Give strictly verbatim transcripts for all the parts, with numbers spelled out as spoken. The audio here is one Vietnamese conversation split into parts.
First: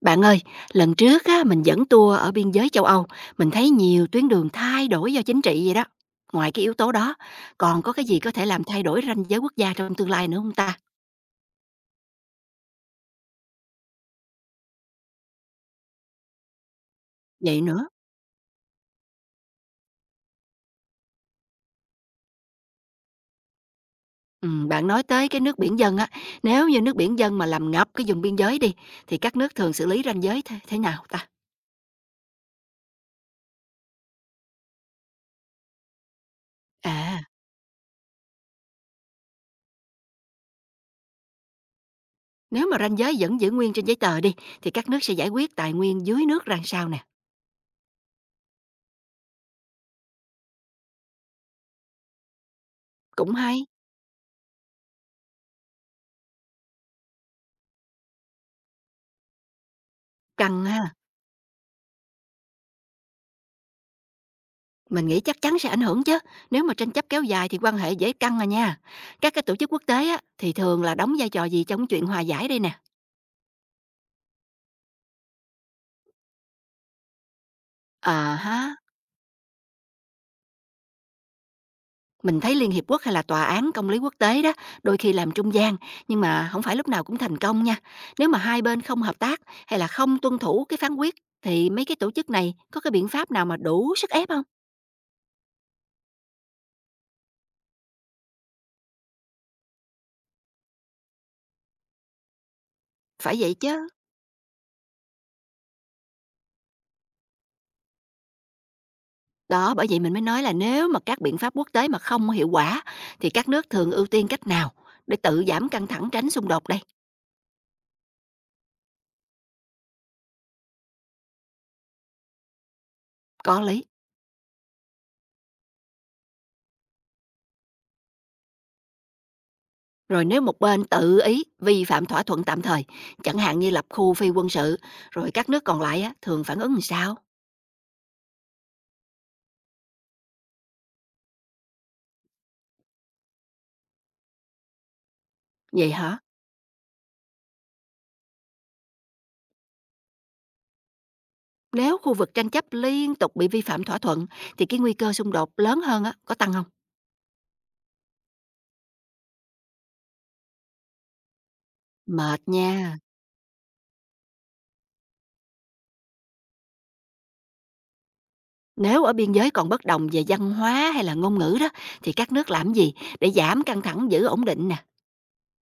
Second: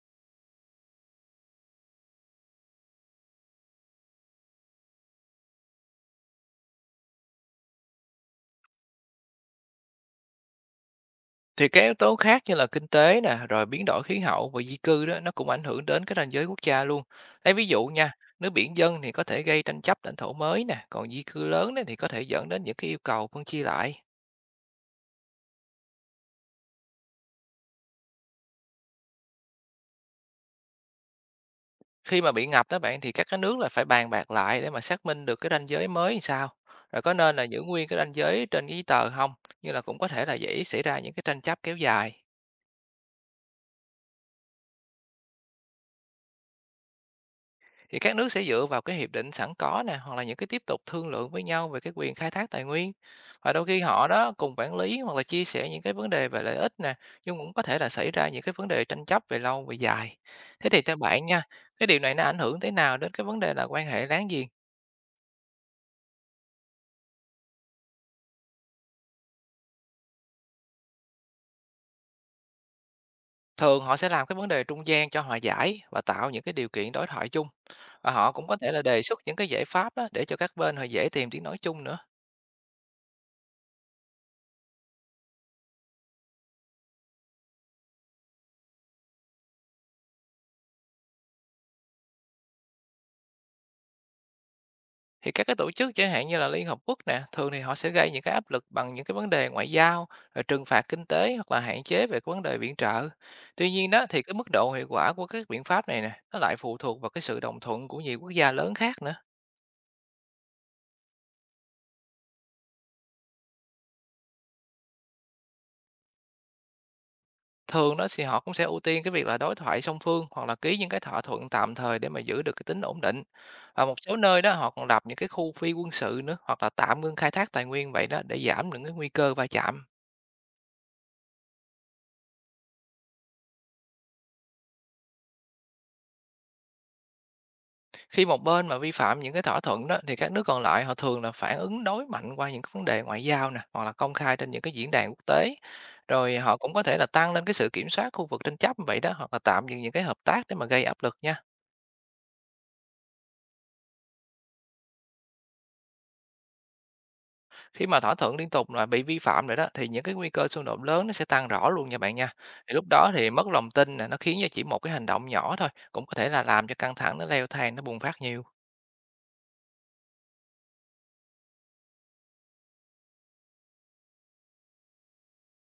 Bạn ơi, lần trước á, mình dẫn tour ở biên giới châu Âu, mình thấy nhiều tuyến đường thay đổi do chính trị vậy đó. Ngoài cái yếu tố đó, còn có cái gì có thể làm thay đổi ranh giới quốc gia trong tương lai nữa không ta? Thì các yếu tố khác như là kinh tế nè, rồi biến đổi khí hậu và di cư đó nó cũng ảnh hưởng đến cái ranh giới quốc gia luôn. Lấy Vậy ví nữa, dụ nha, nước biển dân thì có thể gây tranh chấp lãnh thổ mới nè, còn di cư lớn đấy thì có thể dẫn đến những cái yêu cầu phân chia lại. ừ, bạn nói tới cái nước biển dân á, nếu như nước biển dân mà làm ngập cái vùng biên giới đi, thì các nước thường xử lý ranh giới thế, thế nào ta? Khi mà bị ngập đó bạn thì các cái nước là phải bàn bạc lại để mà xác minh được cái ranh giới mới làm sao. Rồi có À, nên là giữ nguyên cái ranh giới trên cái giấy tờ không? Như là cũng có thể là dễ xảy ra những cái tranh chấp kéo dài. nếu mà ranh giới vẫn giữ nguyên trên giấy tờ đi, thì các nước sẽ giải quyết tài nguyên dưới nước ra sao nè? Thì các nước sẽ dựa vào cái hiệp định sẵn có nè, hoặc là những cái tiếp tục thương lượng với nhau về cái quyền khai thác tài nguyên. Cũng Và hay, đôi khi họ đó cùng quản lý hoặc là chia sẻ những cái vấn đề về lợi ích nè, nhưng cũng có thể là xảy ra những cái vấn đề tranh chấp về lâu về dài. cần Thế thì ha. theo bạn nha, cái điều này nó ảnh hưởng thế nào đến cái vấn đề là quan hệ láng giềng? Mình nghĩ chắc chắn sẽ ảnh hưởng chứ, nếu mà tranh chấp kéo dài thì quan hệ dễ căng à nha. Các cái tổ chức quốc tế á, thì thường là đóng vai trò gì trong chuyện hòa giải đây nè? Thường họ sẽ làm cái vấn đề trung gian cho hòa giải và tạo những cái điều kiện đối thoại chung. Và À họ cũng có ha, thể là đề xuất những cái giải pháp đó để cho các bên họ dễ tìm tiếng nói chung nữa. mình thấy Liên Hiệp Quốc hay là Tòa án Công lý Quốc tế đó, đôi khi làm trung gian, nhưng mà không phải lúc nào cũng thành công nha. Nếu mà hai bên không hợp tác hay là không tuân thủ cái phán quyết, thì mấy cái tổ chức này có cái biện pháp nào mà đủ sức ép không? Thì các cái tổ chức chẳng hạn như là Liên Hợp Quốc nè, thường thì họ sẽ gây những cái áp lực bằng những cái vấn đề ngoại giao, rồi trừng phạt kinh tế hoặc là hạn chế về cái vấn đề viện trợ. Phải vậy Tuy chứ. nhiên đó thì cái mức độ hiệu quả của các biện pháp này nè, nó lại phụ thuộc vào cái sự đồng thuận của nhiều quốc gia lớn khác nữa. Đó, bởi vậy mình mới nói là nếu mà các biện pháp quốc tế mà không hiệu quả, thì các nước thường ưu tiên cách nào để tự giảm căng thẳng tránh xung đột đây? Thường đó thì họ cũng sẽ ưu tiên cái việc là đối thoại song phương hoặc là ký những cái thỏa thuận tạm thời để mà giữ được cái tính ổn định. Có lý. Và một số nơi đó họ còn lập những cái khu phi quân sự nữa, hoặc là tạm ngưng khai thác tài nguyên vậy đó để giảm những cái nguy cơ va chạm. Rồi nếu một bên tự ý vi phạm thỏa thuận tạm thời, chẳng hạn như lập khu phi quân sự, rồi các nước còn lại á, thường phản ứng làm sao? Khi một bên mà vi phạm những cái thỏa thuận đó thì các nước còn lại họ thường là phản ứng đối mạnh qua những cái vấn đề ngoại giao nè, hoặc là công khai trên những cái diễn đàn quốc tế. Vậy hả? Rồi họ cũng có thể là tăng lên cái sự kiểm soát khu vực tranh chấp vậy đó, hoặc là tạm dừng những cái hợp tác để mà gây áp lực nha. Nếu khu vực tranh chấp liên tục bị vi phạm thỏa thuận, thì cái nguy cơ xung đột lớn hơn á, có tăng không? Khi mà thỏa thuận liên tục là bị vi phạm rồi đó, thì những cái nguy cơ xung đột lớn nó sẽ tăng rõ luôn nha bạn nha. Mệt Thì lúc nha. đó thì mất lòng tin nè, nó khiến cho chỉ một cái hành động nhỏ thôi cũng có thể là làm cho căng thẳng nó leo thang, nó bùng phát nhiều. Nếu ở biên giới còn bất đồng về văn hóa hay là ngôn ngữ đó, thì các nước làm gì để giảm căng thẳng giữ ổn định nè?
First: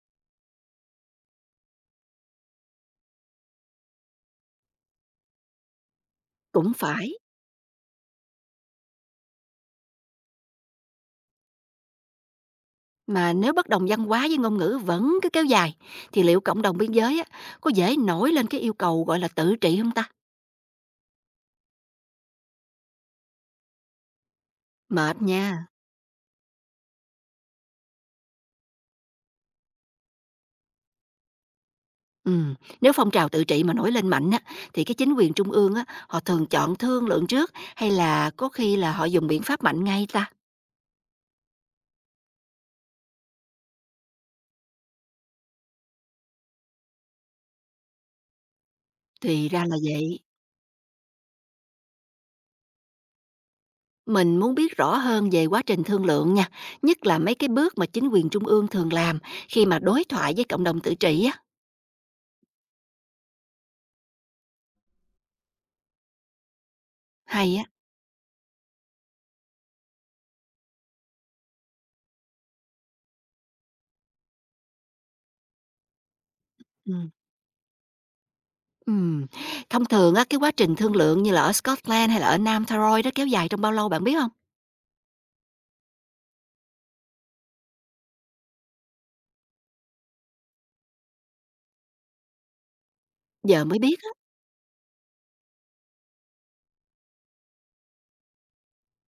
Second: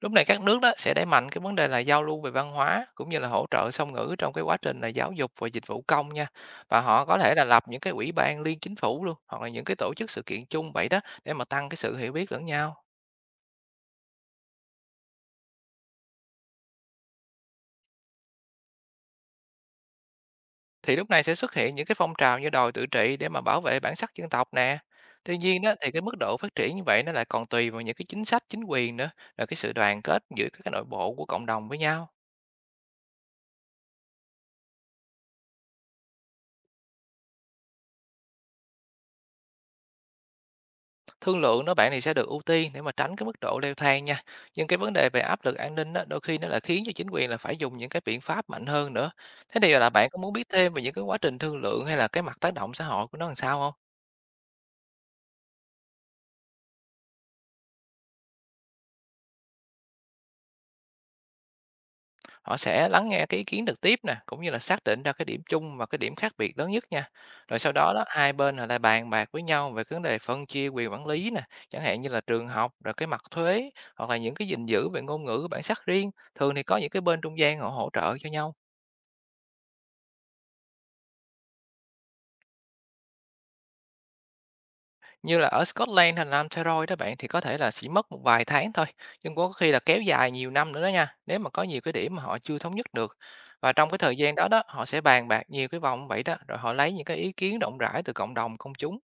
Lúc này các nước đó sẽ đẩy mạnh cái vấn đề là giao lưu về văn hóa, cũng như là hỗ trợ song ngữ trong cái quá trình là giáo dục và dịch vụ công nha. Cũng Và họ phải. có thể là lập những cái ủy ban liên chính phủ luôn, hoặc là những cái tổ chức sự kiện chung vậy đó để mà tăng cái sự hiểu biết lẫn nhau. Mà nếu bất đồng văn hóa với ngôn ngữ vẫn cứ kéo dài, thì liệu cộng đồng biên giới á, có dễ nổi lên cái yêu cầu gọi là tự trị không ta? Thì lúc này sẽ xuất hiện những cái phong trào như đòi tự trị để mà bảo vệ bản sắc dân tộc nè. Mệt Tuy nhiên nha. đó thì cái mức độ phát triển như vậy nó lại còn tùy vào những cái chính sách chính quyền nữa, rồi cái sự đoàn kết giữa các cái nội bộ của cộng đồng với nhau. Ừ, nếu phong trào tự trị mà nổi lên mạnh á, thì cái chính quyền trung ương á, họ thường chọn thương lượng trước hay là có khi là họ dùng biện pháp mạnh ngay ta? Thương lượng đó bạn thì sẽ được ưu tiên để mà tránh cái mức độ leo thang nha. Nhưng cái vấn đề về áp lực an ninh đó đôi khi nó là khiến cho chính quyền là phải dùng những cái biện pháp mạnh hơn nữa. Thì Thế ra thì là là bạn vậy. có muốn biết thêm về những cái quá trình thương lượng, hay là cái mặt tác động xã hội của nó làm sao không? Mình muốn biết rõ hơn về quá trình thương lượng nha, nhất là mấy cái bước mà chính quyền trung ương thường làm khi mà đối thoại với cộng đồng tự trị á. Họ sẽ lắng nghe cái ý kiến trực tiếp nè, cũng như là xác định ra cái điểm chung và cái điểm khác biệt lớn nhất nha. Hay Rồi á. sau đó đó hai bên họ lại bàn bạc với nhau về cái vấn đề phân chia quyền quản lý nè, chẳng hạn như là trường học, rồi cái mặt thuế, hoặc là những cái gìn giữ về ngôn ngữ bản sắc riêng. Thường thì có những cái Ừm. bên trung gian họ hỗ trợ cho nhau. Ừm. Thông thường á, cái quá trình thương lượng như là ở Scotland hay là ở Nam Tyrol đó kéo dài trong bao lâu bạn biết không? Như là ở Scotland hay là Nam Tyrol đó bạn thì có thể là chỉ mất một vài tháng thôi, nhưng có khi là kéo dài nhiều năm nữa đó nha, nếu mà có nhiều cái điểm mà họ chưa thống nhất được. Giờ Và mới trong biết cái á. thời gian đó đó, họ sẽ bàn bạc nhiều cái vòng vậy đó, rồi họ lấy những cái ý kiến rộng rãi từ cộng đồng công chúng.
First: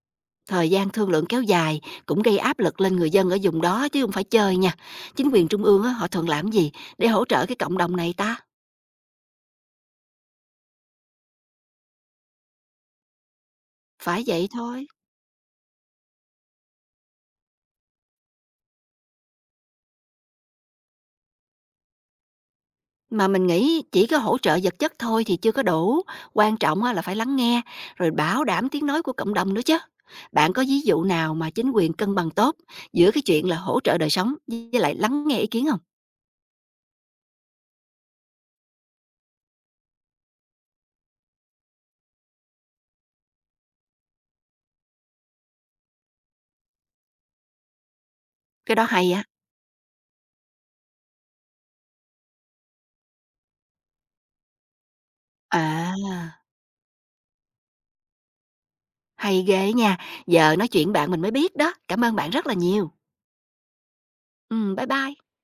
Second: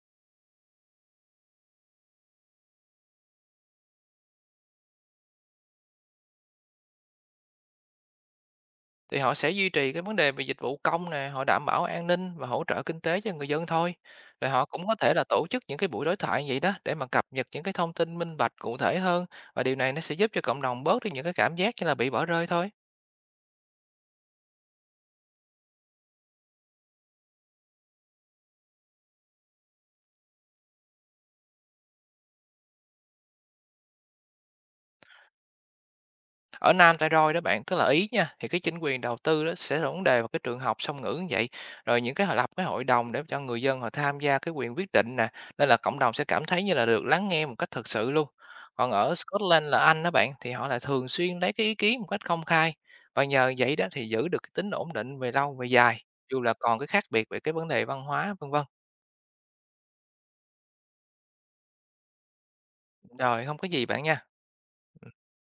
Thời gian thương lượng kéo dài cũng gây áp lực lên người dân ở vùng đó chứ không phải chơi nha. Chính quyền trung ương á, họ thường làm gì để hỗ trợ cái cộng đồng này ta? Thì họ sẽ duy trì cái vấn đề về dịch vụ công nè, họ đảm bảo an ninh và hỗ trợ kinh tế cho người dân thôi. Phải vậy Rồi họ thôi. cũng có thể là tổ chức những cái buổi đối thoại vậy đó để mà cập nhật những cái thông tin minh bạch cụ thể hơn, và điều này nó sẽ giúp cho cộng đồng bớt đi những cái cảm giác như là bị bỏ rơi thôi. Mà mình nghĩ chỉ có hỗ trợ vật chất thôi thì chưa có đủ. Quan trọng á, là phải lắng nghe, rồi bảo đảm tiếng nói của cộng đồng nữa chứ. Bạn có ví dụ nào mà chính quyền cân bằng tốt giữa cái chuyện là hỗ trợ đời sống với lại lắng nghe ý kiến không? Ở Nam ta Roi đó bạn, tức là Ý nha, thì cái chính quyền đầu tư đó sẽ là vấn đề vào cái trường học song ngữ như vậy, rồi những cái họ lập cái hội đồng để cho người dân họ tham gia cái quyền quyết định nè, nên là cộng đồng sẽ cảm thấy như là được lắng nghe một cách thật sự luôn. Cái đó Còn hay ở á. Scotland là Anh đó bạn, thì họ lại thường xuyên lấy cái ý kiến một cách công khai, và nhờ vậy đó thì giữ được cái tính ổn định về lâu về dài, À, dù là còn cái khác biệt về cái vấn đề văn hóa vân vân. hay ghê nha. Giờ nói chuyện bạn mình mới biết đó. Cảm ơn bạn rất là nhiều. Rồi, không có gì bạn nha. Ừ, bye bye.